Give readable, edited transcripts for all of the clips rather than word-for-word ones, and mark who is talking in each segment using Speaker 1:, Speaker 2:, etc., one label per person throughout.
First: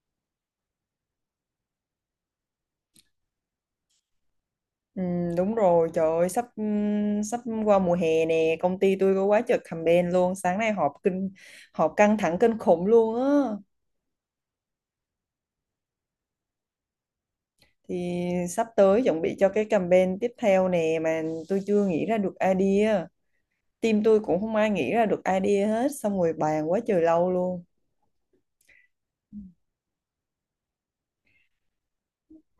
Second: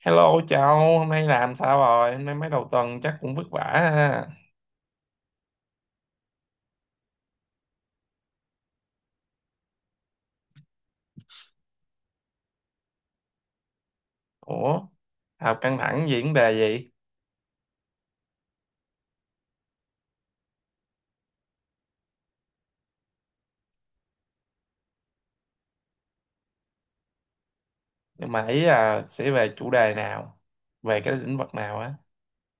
Speaker 1: Hello cháu, hôm nay làm sao rồi? Hôm nay mấy đầu tuần chắc cũng vất vả ha.
Speaker 2: Ừ, đúng rồi, trời ơi, sắp qua mùa hè nè, công ty tôi có quá trời campaign luôn, sáng nay họp căng thẳng kinh khủng luôn á.
Speaker 1: Ủa, học căng thẳng gì, vấn đề gì?
Speaker 2: Thì sắp tới chuẩn bị cho cái campaign tiếp theo nè mà tôi chưa nghĩ ra được idea. Team tôi cũng không ai nghĩ ra được idea hết, xong rồi bàn quá trời lâu luôn.
Speaker 1: Nhưng mà ý là sẽ về chủ đề nào? Về cái lĩnh vực nào á?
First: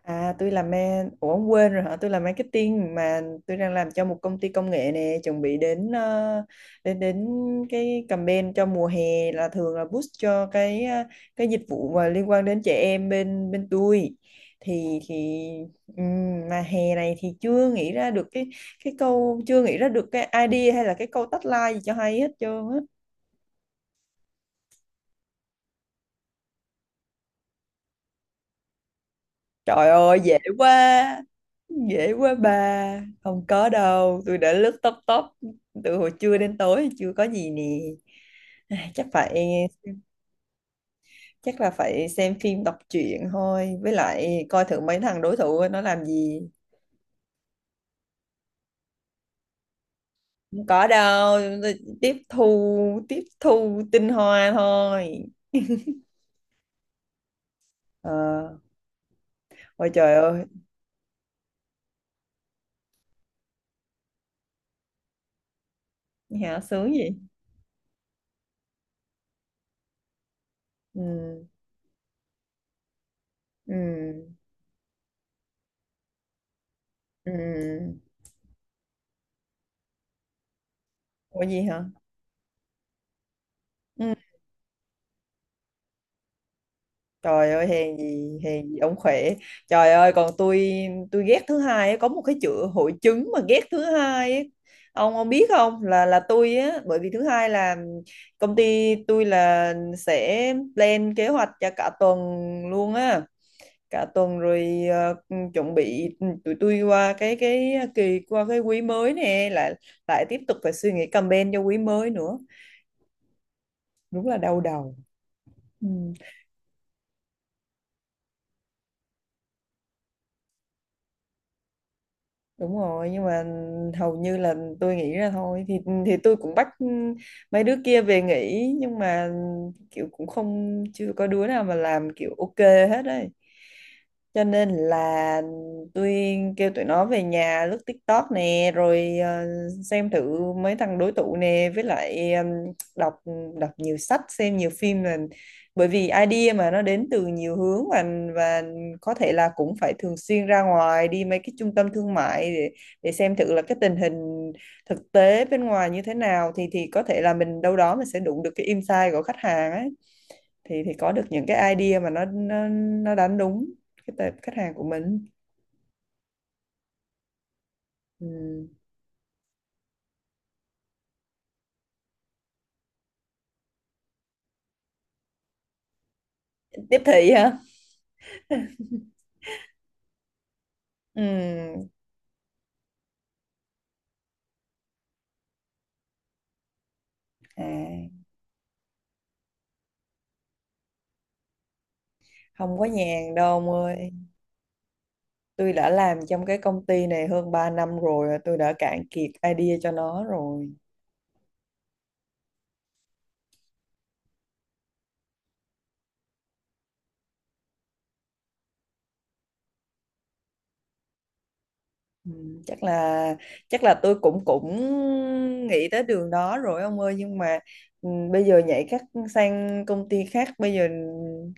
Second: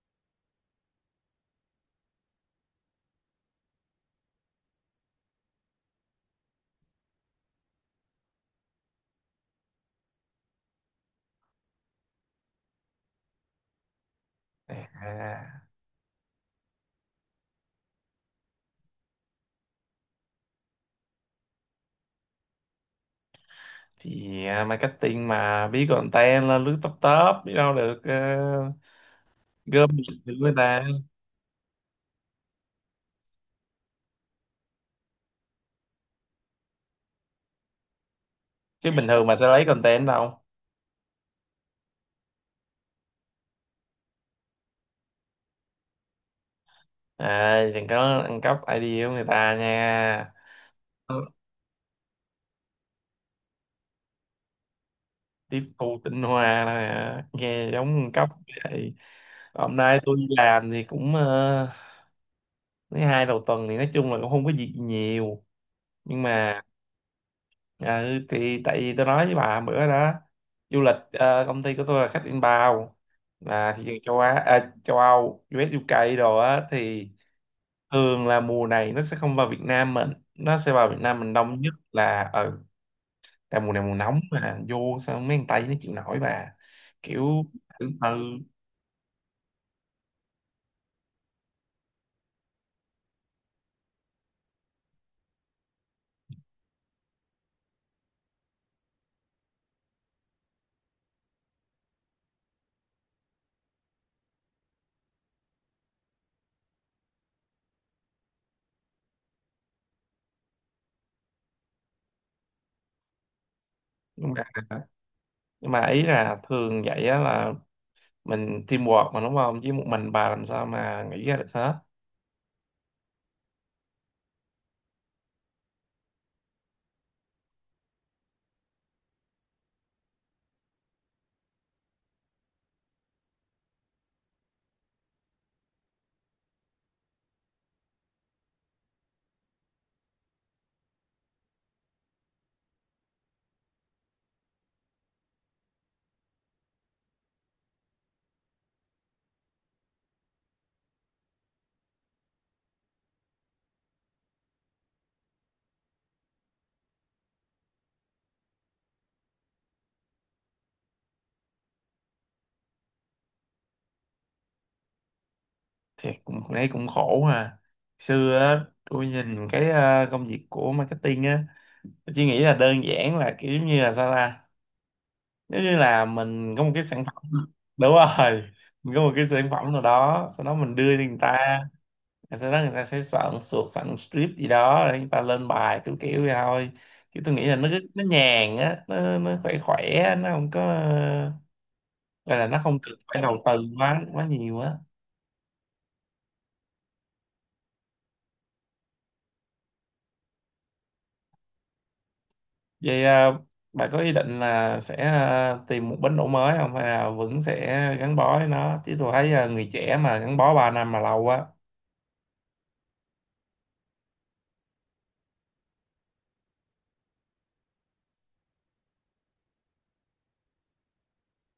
Speaker 2: À tôi làm ma Ủa ông quên rồi hả? Tôi làm marketing mà, tôi đang làm cho một công ty công nghệ nè. Chuẩn bị đến ờ, đến đến cái campaign cho mùa hè. Là thường là boost cho cái dịch vụ mà liên quan đến trẻ em bên bên tôi, thì
Speaker 1: À,
Speaker 2: mà hè này thì chưa nghĩ ra được cái câu chưa nghĩ ra được cái idea hay là cái câu tagline gì cho hay hết trơn á.
Speaker 1: marketing mà biết content là lướt top top, biết đâu được
Speaker 2: Trời
Speaker 1: gom
Speaker 2: ơi
Speaker 1: được
Speaker 2: dễ
Speaker 1: người ta.
Speaker 2: quá. Dễ quá bà. Không có đâu. Tôi đã lướt top top từ hồi trưa đến tối chưa có gì nè.
Speaker 1: Chứ
Speaker 2: Ai, chắc
Speaker 1: bình thường mà sẽ lấy
Speaker 2: phải,
Speaker 1: content đâu?
Speaker 2: chắc là phải xem phim đọc truyện thôi. Với lại coi thử mấy thằng đối thủ nó làm gì.
Speaker 1: À, đừng có ăn cắp idea của người ta nha.
Speaker 2: Không có đâu. Tôi tiếp thu, tiếp thu tinh hoa thôi.
Speaker 1: Tiếp thu tinh hoa nè, nghe giống nguồn
Speaker 2: Ờ.
Speaker 1: cấp vậy. Hôm
Speaker 2: Ôi
Speaker 1: nay
Speaker 2: trời
Speaker 1: tôi đi
Speaker 2: ơi.
Speaker 1: làm thì cũng mấy hai đầu tuần thì nói chung là cũng không có gì nhiều, nhưng
Speaker 2: Hả,
Speaker 1: mà
Speaker 2: sướng gì?
Speaker 1: ừ, thì tại vì tôi nói với bà bữa đó, du lịch
Speaker 2: Ừ.
Speaker 1: công ty của tôi là khách inbound, là
Speaker 2: Ừ.
Speaker 1: thị trường châu Á à, châu Âu, US, UK đồ á, thì
Speaker 2: Ừ.
Speaker 1: thường là mùa này nó sẽ không vào Việt Nam mình, nó sẽ vào Việt Nam mình
Speaker 2: Ủa
Speaker 1: đông
Speaker 2: gì
Speaker 1: nhất
Speaker 2: hả?
Speaker 1: là ở tại mùa này, mùa
Speaker 2: Ừ.
Speaker 1: nóng mà, vô sao mấy thằng Tây nó chịu nổi bà, kiểu
Speaker 2: Trời ơi,
Speaker 1: ừ.
Speaker 2: hèn gì ông khỏe. Trời ơi, còn tôi ghét thứ hai á, có một cái chữ hội chứng mà ghét thứ hai á. Ông biết không, là tôi á, bởi vì thứ hai là công ty tôi là sẽ plan kế hoạch cho cả tuần luôn á. Cả tuần rồi chuẩn bị, tụi tôi qua cái kỳ, qua cái quý mới nè, lại lại tiếp tục phải suy nghĩ campaign cho quý mới nữa. Đúng
Speaker 1: nhưng
Speaker 2: là
Speaker 1: mà
Speaker 2: đau đầu.
Speaker 1: nhưng mà
Speaker 2: Ừ,
Speaker 1: ý là thường vậy á, là mình teamwork mà đúng không, chứ một mình bà làm sao mà nghĩ ra được hết.
Speaker 2: đúng rồi, nhưng mà hầu như là tôi nghĩ ra thôi, thì tôi cũng bắt mấy đứa kia về nghỉ, nhưng mà kiểu cũng không, chưa có đứa nào mà làm kiểu ok hết đấy, cho nên là tôi kêu tụi nó về nhà lướt TikTok nè, rồi xem thử mấy thằng đối tụ nè, với lại đọc đọc nhiều sách, xem nhiều phim, là bởi vì idea mà nó đến từ nhiều hướng, và có thể là cũng phải thường xuyên ra ngoài đi mấy cái trung tâm thương mại để xem thử là cái tình hình thực tế bên ngoài như thế nào, thì có thể là mình đâu đó mình sẽ đụng được cái insight của khách hàng ấy, thì có được những cái idea mà nó đánh đúng cái tệp khách hàng của mình.
Speaker 1: Thì cũng thấy cũng khổ ha.
Speaker 2: Ừ.
Speaker 1: Xưa á tôi nhìn cái công việc của marketing á, tôi chỉ nghĩ là đơn giản là kiểu như là, sao ta, nếu như là mình có một cái
Speaker 2: Tiếp
Speaker 1: sản phẩm.
Speaker 2: thị hả?
Speaker 1: Đúng rồi, mình có một cái sản phẩm nào đó, sau đó mình đưa cho người
Speaker 2: Ừ.
Speaker 1: ta. Rồi sau đó người ta sẽ soạn suột, soạn script gì đó rồi người ta lên bài kiểu kiểu vậy thôi. Chứ tôi nghĩ là
Speaker 2: À,
Speaker 1: nó nhàn á, nó khỏe khỏe á, nó không có, gọi là nó không
Speaker 2: không có
Speaker 1: cần phải
Speaker 2: nhàn
Speaker 1: đầu tư
Speaker 2: đâu ông
Speaker 1: quá
Speaker 2: ơi,
Speaker 1: quá nhiều á.
Speaker 2: tôi đã làm trong cái công ty này hơn 3 năm rồi, tôi đã cạn kiệt idea cho nó rồi.
Speaker 1: Vậy à, bà có ý định là sẽ à, tìm một bến đỗ mới không, hay là vẫn sẽ gắn bó với nó? Chứ tôi thấy à, người trẻ mà gắn bó 3 năm mà lâu quá
Speaker 2: Ừ, chắc là chắc là tôi cũng cũng nghĩ tới đường đó rồi ông ơi, nhưng mà ừ, bây giờ nhảy các sang công ty khác bây giờ,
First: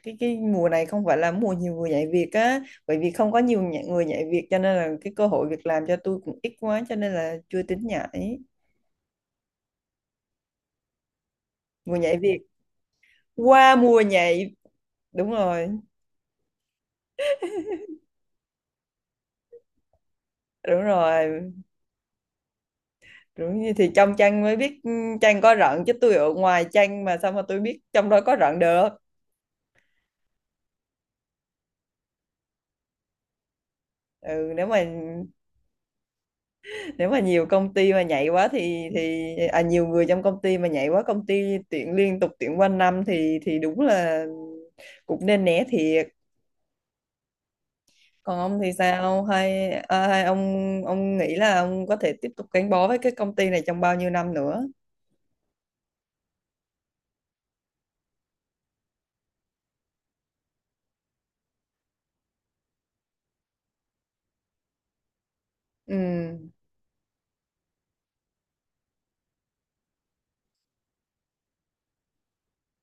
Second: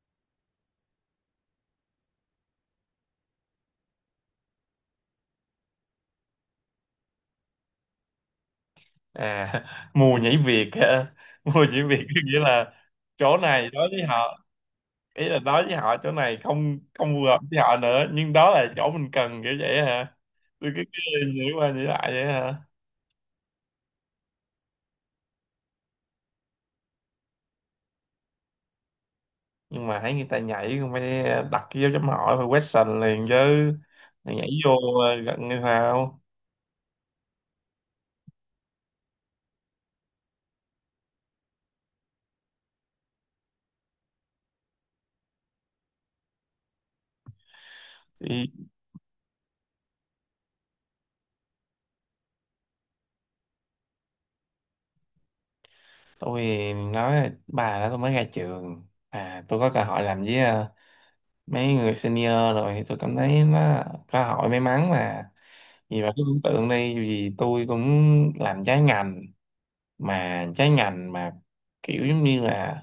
Speaker 2: cái mùa này không phải là mùa nhiều người nhảy việc á, bởi vì không có người nhảy việc, cho nên là cái cơ hội việc làm cho tôi cũng ít quá, cho nên là chưa tính nhảy.
Speaker 1: à. Mùa nhảy việc á. Mùa nhảy
Speaker 2: Mùa
Speaker 1: việc
Speaker 2: nhảy
Speaker 1: có nghĩa
Speaker 2: việc.
Speaker 1: là chỗ này
Speaker 2: Qua
Speaker 1: đối
Speaker 2: mùa
Speaker 1: với họ,
Speaker 2: nhảy.
Speaker 1: ý
Speaker 2: Đúng
Speaker 1: là nói
Speaker 2: rồi.
Speaker 1: với họ chỗ này không không phù hợp với họ nữa, nhưng đó là chỗ mình cần, kiểu vậy hả? tôi
Speaker 2: Đúng
Speaker 1: cứ cứ
Speaker 2: rồi.
Speaker 1: nghĩ qua nghĩ lại vậy hả.
Speaker 2: Đúng. Như thì trong chăn mới biết, ừ, chăn có rận, chứ tôi ở ngoài chăn mà sao mà tôi biết trong đó có rận được.
Speaker 1: Nhưng mà thấy người ta nhảy, không phải đặt cái dấu chấm hỏi, phải question liền chứ. Mày nhảy
Speaker 2: Ừ, nếu
Speaker 1: vô
Speaker 2: mà
Speaker 1: gần như sao.
Speaker 2: nếu mà nhiều công ty mà nhảy quá thì à, nhiều người trong công ty mà nhảy quá, công ty tuyển liên tục tuyển quanh năm, thì đúng là cũng nên né thiệt. Còn
Speaker 1: Thì
Speaker 2: ông thì sao, hay, à, hay ông nghĩ là ông có thể tiếp tục gắn bó với cái công ty này trong bao nhiêu năm nữa?
Speaker 1: tôi nói là, bà đó tôi mới ra trường à, tôi có cơ hội làm với mấy người senior, rồi thì tôi cảm thấy nó cơ hội may mắn mà. Vì bà cứ tưởng
Speaker 2: Ừ.
Speaker 1: tượng đi, dù tôi cũng làm trái ngành, mà trái ngành mà kiểu giống như là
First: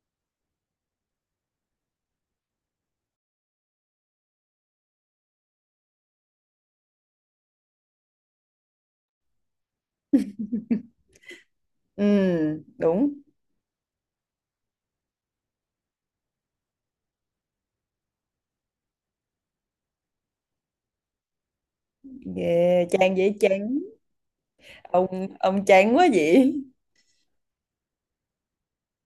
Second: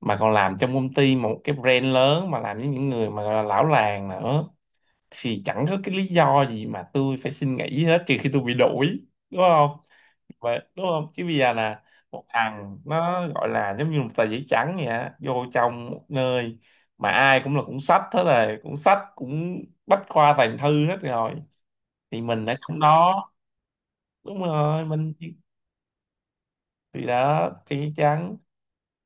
Speaker 1: mà còn làm trong công ty một cái brand lớn, mà làm với những người mà gọi là lão làng nữa, thì chẳng có cái lý do gì mà tôi phải xin nghỉ hết, trừ khi tôi bị đuổi, đúng không? Vậy đúng không, chứ bây giờ là
Speaker 2: Ừ.
Speaker 1: một thằng
Speaker 2: Đúng.
Speaker 1: nó gọi là giống như một tờ giấy trắng vậy á, vô trong một nơi mà ai cũng là cũng sách hết rồi, cũng sách cũng bách khoa toàn thư hết rồi, thì mình ở trong
Speaker 2: Yeah, chán,
Speaker 1: đó.
Speaker 2: dễ chán.
Speaker 1: Đúng rồi, mình
Speaker 2: Ông chán quá vậy?
Speaker 1: thì đó thì trắng.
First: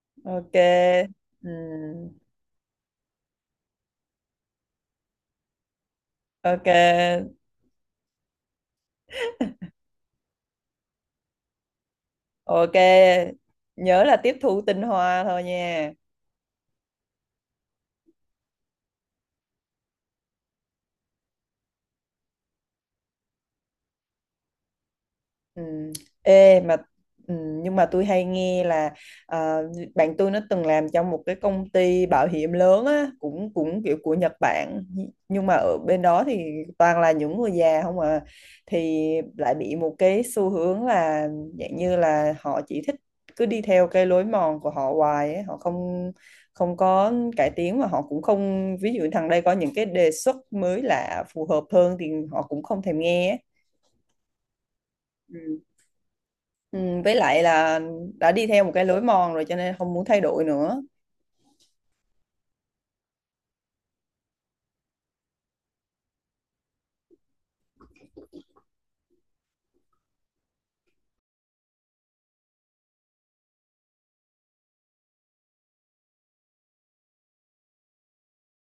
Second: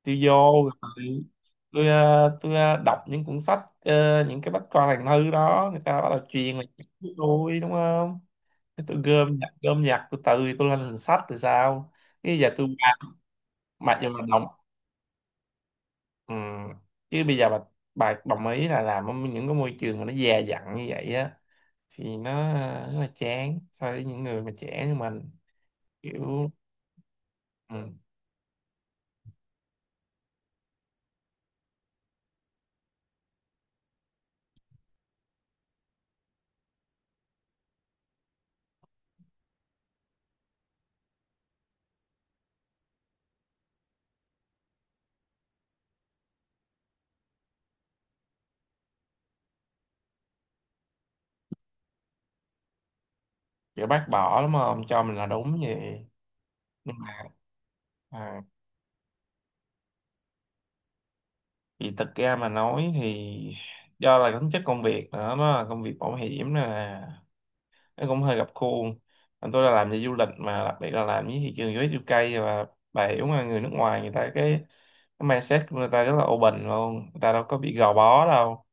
Speaker 1: Tôi vô
Speaker 2: Ok.
Speaker 1: rồi,
Speaker 2: Ừ.
Speaker 1: tôi tôi đọc những cuốn sách những cái bách khoa toàn thư đó người ta bắt đầu truyền lại
Speaker 2: Ok.
Speaker 1: với tôi đúng không. Thế tôi gom nhặt từ từ tôi lên thành sách thì sao, cái giờ tôi
Speaker 2: Ok,
Speaker 1: bà. Mà
Speaker 2: nhớ
Speaker 1: giờ
Speaker 2: là
Speaker 1: mà
Speaker 2: tiếp
Speaker 1: đồng,
Speaker 2: thu tinh hoa thôi nha.
Speaker 1: ừ. Chứ bây giờ bà đồng ý là làm ở những cái môi trường mà nó già dặn như vậy á, thì nó rất là chán so với những người mà trẻ như mình,
Speaker 2: Ừ.
Speaker 1: kiểu
Speaker 2: Ê mà ừ, nhưng mà
Speaker 1: ừ.
Speaker 2: tôi hay nghe là ờ, bạn tôi nó từng làm trong một cái công ty bảo hiểm lớn á, cũng cũng kiểu của Nhật Bản, nhưng mà ở bên đó thì toàn là những người già không à, thì lại bị một cái xu hướng là dạng như là họ chỉ thích cứ đi theo cái lối mòn của họ hoài ấy. Họ không không có cải tiến, mà họ cũng không, ví dụ thằng đây có những cái đề xuất mới lạ phù hợp hơn thì họ cũng không thèm nghe
Speaker 1: Kiểu bác bỏ lắm, không cho mình là đúng
Speaker 2: ấy.
Speaker 1: vậy.
Speaker 2: Ừ,
Speaker 1: Nhưng mà
Speaker 2: với lại là đã
Speaker 1: à,
Speaker 2: đi theo một cái lối mòn rồi cho nên không muốn thay đổi nữa.
Speaker 1: thì thật ra mà nói thì do là tính chất công việc nữa, nó là công việc bảo hiểm nên là nó cũng hơi gặp khuôn. Còn tôi là làm về du lịch, mà đặc biệt là làm với thị trường US, UK, và bà hiểu mà, người nước ngoài, người ta cái mindset của người ta rất là open luôn, người ta đâu có bị gò bó đâu.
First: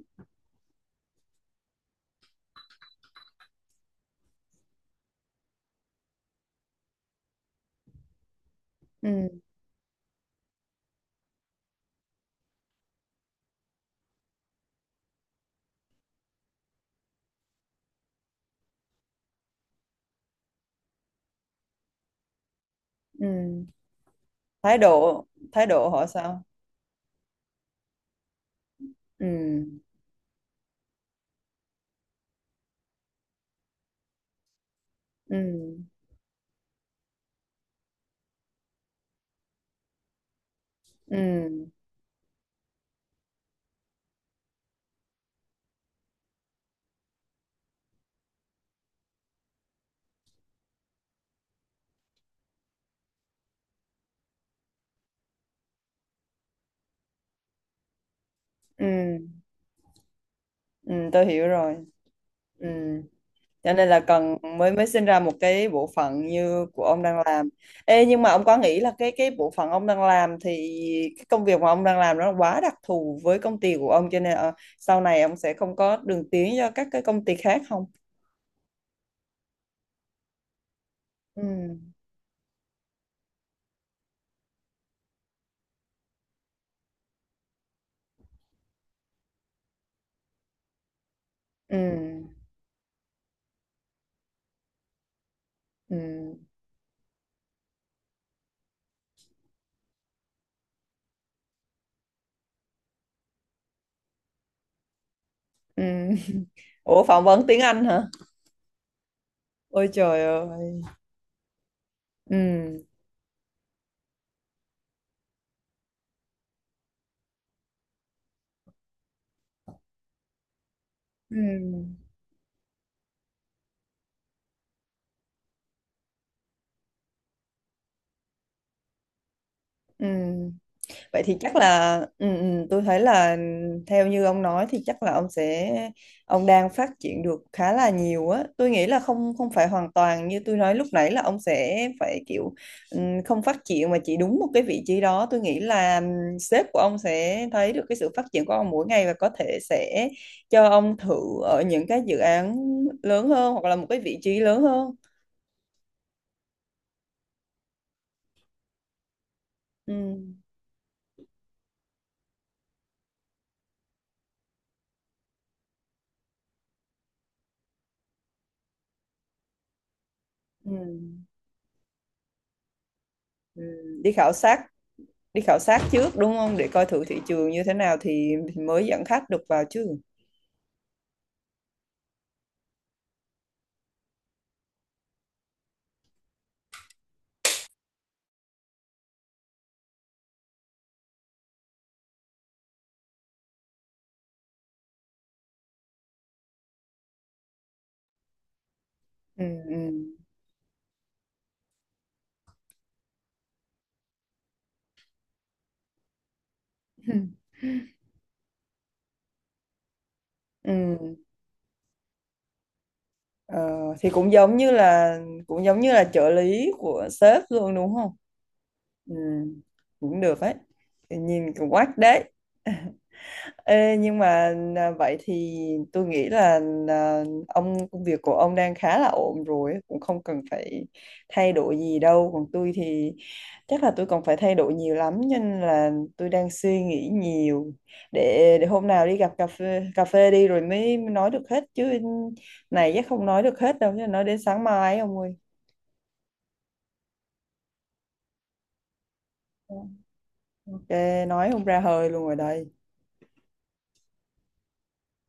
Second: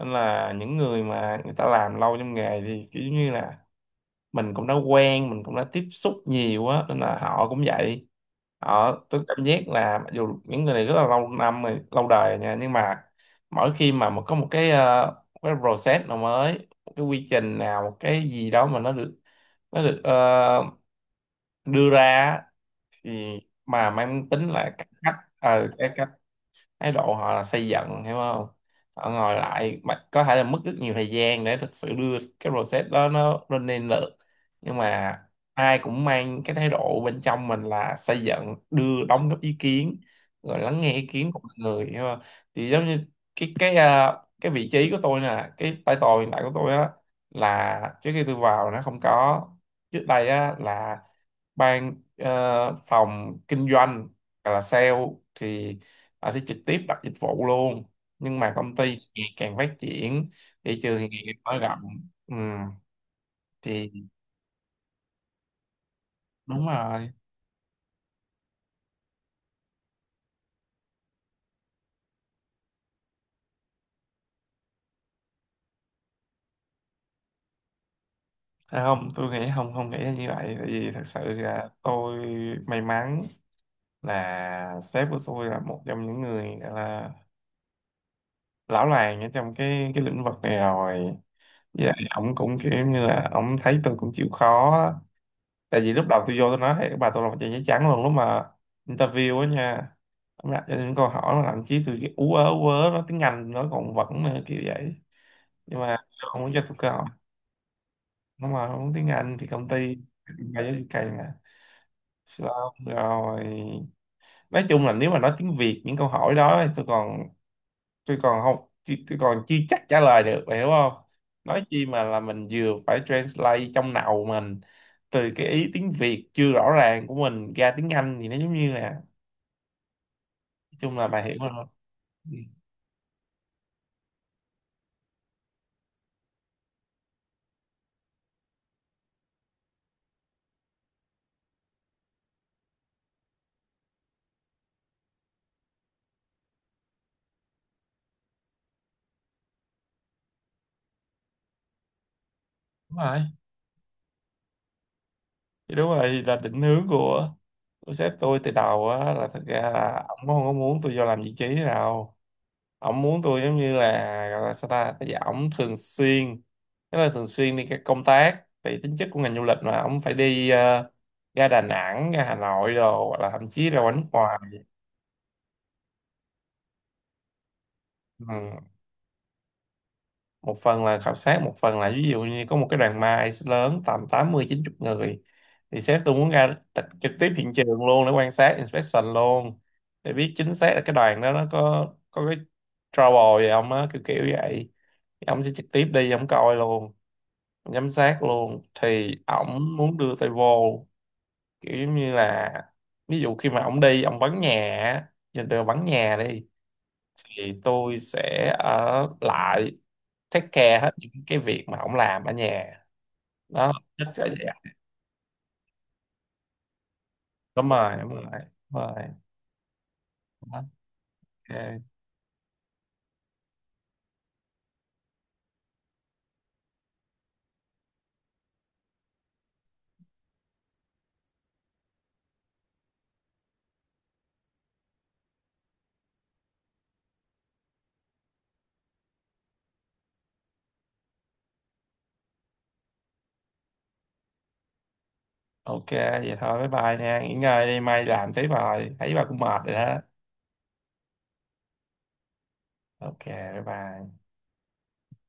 Speaker 1: Nên là những người mà người ta làm lâu trong nghề thì kiểu như là mình cũng đã quen, mình cũng đã tiếp xúc nhiều á, nên là họ cũng vậy. Họ, tôi
Speaker 2: Ừ.
Speaker 1: cảm giác là mặc dù những người này rất là lâu năm rồi, lâu đời nha, nhưng mà mỗi khi mà một có một cái một cái process nào mới, một cái quy trình nào, một cái gì đó mà nó được, nó được đưa ra á, thì
Speaker 2: Ừ.
Speaker 1: mà mang tính là
Speaker 2: thái
Speaker 1: cải cách
Speaker 2: độ thái độ
Speaker 1: cái
Speaker 2: họ sao?
Speaker 1: thái độ họ là xây dựng, hiểu không? Họ
Speaker 2: Ừ.
Speaker 1: ngồi lại mà có thể là mất rất nhiều thời gian để thực sự đưa cái process đó nó lên lên được, nhưng mà
Speaker 2: Ừ.
Speaker 1: ai cũng mang cái thái độ bên trong mình là xây dựng, đưa đóng góp ý kiến rồi lắng nghe ý kiến của mọi
Speaker 2: Ừ.
Speaker 1: người, hiểu không? Thì giống như cái cái vị trí của tôi nè, cái title hiện tại của tôi á, là trước khi tôi vào nó không có. Trước đây á là ban phòng kinh doanh hoặc là sale thì họ sẽ trực tiếp đặt dịch vụ luôn. Nhưng mà công ty
Speaker 2: Ừ.
Speaker 1: ngày càng phát triển, thị
Speaker 2: Ừ,
Speaker 1: trường thì ngày
Speaker 2: tôi
Speaker 1: càng
Speaker 2: hiểu
Speaker 1: mở
Speaker 2: rồi.
Speaker 1: rộng, ừ,
Speaker 2: Ừ. Cho nên là
Speaker 1: thì
Speaker 2: cần, mới mới sinh ra một cái bộ phận
Speaker 1: đúng
Speaker 2: như của ông
Speaker 1: rồi.
Speaker 2: đang làm. Ê, nhưng mà ông có nghĩ là cái bộ phận ông đang làm thì cái công việc mà ông đang làm nó quá đặc thù với công ty của ông, cho nên sau này ông sẽ không có đường tiến cho các cái công ty khác không?
Speaker 1: À, không tôi nghĩ không, không nghĩ là như vậy. Tại vì thật sự
Speaker 2: Ừ.
Speaker 1: là tôi may mắn là sếp của tôi là một trong những người gọi là lão làng ở trong cái lĩnh vực này rồi.
Speaker 2: Ừ.
Speaker 1: Dạ, ổng cũng kiểu như là ổng thấy tôi cũng chịu khó. Tại vì
Speaker 2: Ừ.
Speaker 1: lúc đầu
Speaker 2: Ừ.
Speaker 1: tôi vô tôi nói, hey, các bà, tôi là một trang giấy trắng luôn lúc mà interview á nha. Nó đặt cho những câu hỏi mà thậm chí tôi kiểu ú ớ ú ớ, nói tiếng Anh nó còn vẫn nữa, kiểu vậy. Nhưng
Speaker 2: Ừ.
Speaker 1: mà không muốn cho tôi cơ
Speaker 2: Ủa
Speaker 1: hội,
Speaker 2: phỏng vấn tiếng Anh hả?
Speaker 1: nó mà không muốn tiếng Anh thì công
Speaker 2: Ôi
Speaker 1: ty
Speaker 2: trời
Speaker 1: ba giáo
Speaker 2: ơi.
Speaker 1: dục cây mà. Xong
Speaker 2: Ừ.
Speaker 1: rồi nói chung là nếu mà nói tiếng Việt những câu hỏi đó thì tôi còn, tôi còn không tôi còn chưa chắc trả lời được, bà hiểu không.
Speaker 2: Ừ.
Speaker 1: Nói chi mà là mình vừa phải translate trong đầu mình từ cái ý tiếng Việt chưa rõ ràng của mình ra tiếng Anh thì nó giống như là,
Speaker 2: Ừ.
Speaker 1: chung là bà
Speaker 2: Vậy
Speaker 1: hiểu
Speaker 2: thì chắc
Speaker 1: rồi.
Speaker 2: là ừ,
Speaker 1: Ừ,
Speaker 2: ừ, tôi thấy là theo như ông nói thì chắc là ông sẽ, ông đang phát triển được khá là nhiều á. Tôi nghĩ là không không phải hoàn toàn như tôi nói lúc nãy là ông sẽ phải kiểu ừ, không phát triển mà chỉ đúng một cái vị trí đó. Tôi nghĩ là ừ, sếp của ông sẽ thấy được cái sự phát triển của ông mỗi ngày và có thể sẽ cho ông thử ở những cái dự án
Speaker 1: đúng rồi,
Speaker 2: lớn hơn hoặc là một cái vị trí lớn hơn.
Speaker 1: thì đúng rồi, thì là định hướng của sếp tôi từ đầu á, là thật ra
Speaker 2: Ừ.
Speaker 1: là ổng không có muốn tôi vô làm vị trí nào. Ổng muốn tôi giống như là, gọi là sao ta, bây giờ ổng thường xuyên, tức là thường xuyên đi các công tác, tại tính chất của ngành du lịch mà ổng phải đi
Speaker 2: Ừ.
Speaker 1: ra Đà Nẵng, ra Hà Nội đồ, hoặc là thậm
Speaker 2: Ừ.
Speaker 1: chí ra ngoài nước
Speaker 2: Đi khảo
Speaker 1: ngoài.
Speaker 2: sát, đi khảo sát trước đúng không? Để coi thử thị trường như thế nào thì
Speaker 1: Ừ.
Speaker 2: mới dẫn khách được vào chứ.
Speaker 1: Một phần là khảo sát, một phần là ví dụ như có một cái đoàn mai lớn tầm tám mươi chín, 90 người, thì sếp tôi muốn ra trực tiếp hiện trường luôn để quan sát inspection luôn, để biết chính xác là cái đoàn đó nó có cái trouble gì không á, kiểu kiểu vậy. Thì ông sẽ trực tiếp đi ông coi luôn, ông giám sát luôn, thì
Speaker 2: Ừ.
Speaker 1: ổng
Speaker 2: Ừ.
Speaker 1: muốn đưa tay vô, kiểu giống như là ví dụ khi mà ổng đi, ổng vắng nhà á, nhìn từ vắng nhà đi, thì tôi sẽ ở lại take care hết
Speaker 2: Ừ.
Speaker 1: những cái việc mà ổng làm ở nhà.
Speaker 2: Ờ,
Speaker 1: Đó thích
Speaker 2: thì
Speaker 1: là
Speaker 2: cũng
Speaker 1: vậy.
Speaker 2: giống như là, cũng giống như là trợ lý của sếp
Speaker 1: Đúng
Speaker 2: luôn đúng
Speaker 1: rồi,
Speaker 2: không?
Speaker 1: đúng rồi, đúng rồi.
Speaker 2: Ừ, cũng được ấy.
Speaker 1: Đó.
Speaker 2: Thì nhìn cũng
Speaker 1: Ok.
Speaker 2: quát đấy. Ê, nhưng mà à, vậy thì tôi nghĩ là à, ông, công việc của ông đang khá là ổn rồi, cũng không cần phải thay đổi gì đâu. Còn tôi thì chắc là tôi còn phải thay đổi nhiều lắm, cho nên là tôi đang suy nghĩ nhiều. Để hôm nào đi gặp cà phê đi rồi mới nói được hết chứ, này chắc không nói được hết đâu, chứ nói đến sáng mai ấy ông ơi.
Speaker 1: Ok vậy thôi, bye bye nha, nghỉ ngơi đi mai làm tiếp, rồi thấy bà cũng mệt rồi
Speaker 2: Ờ,
Speaker 1: đó.
Speaker 2: ok, nói không ra hơi luôn rồi đây.
Speaker 1: Ok bye bye.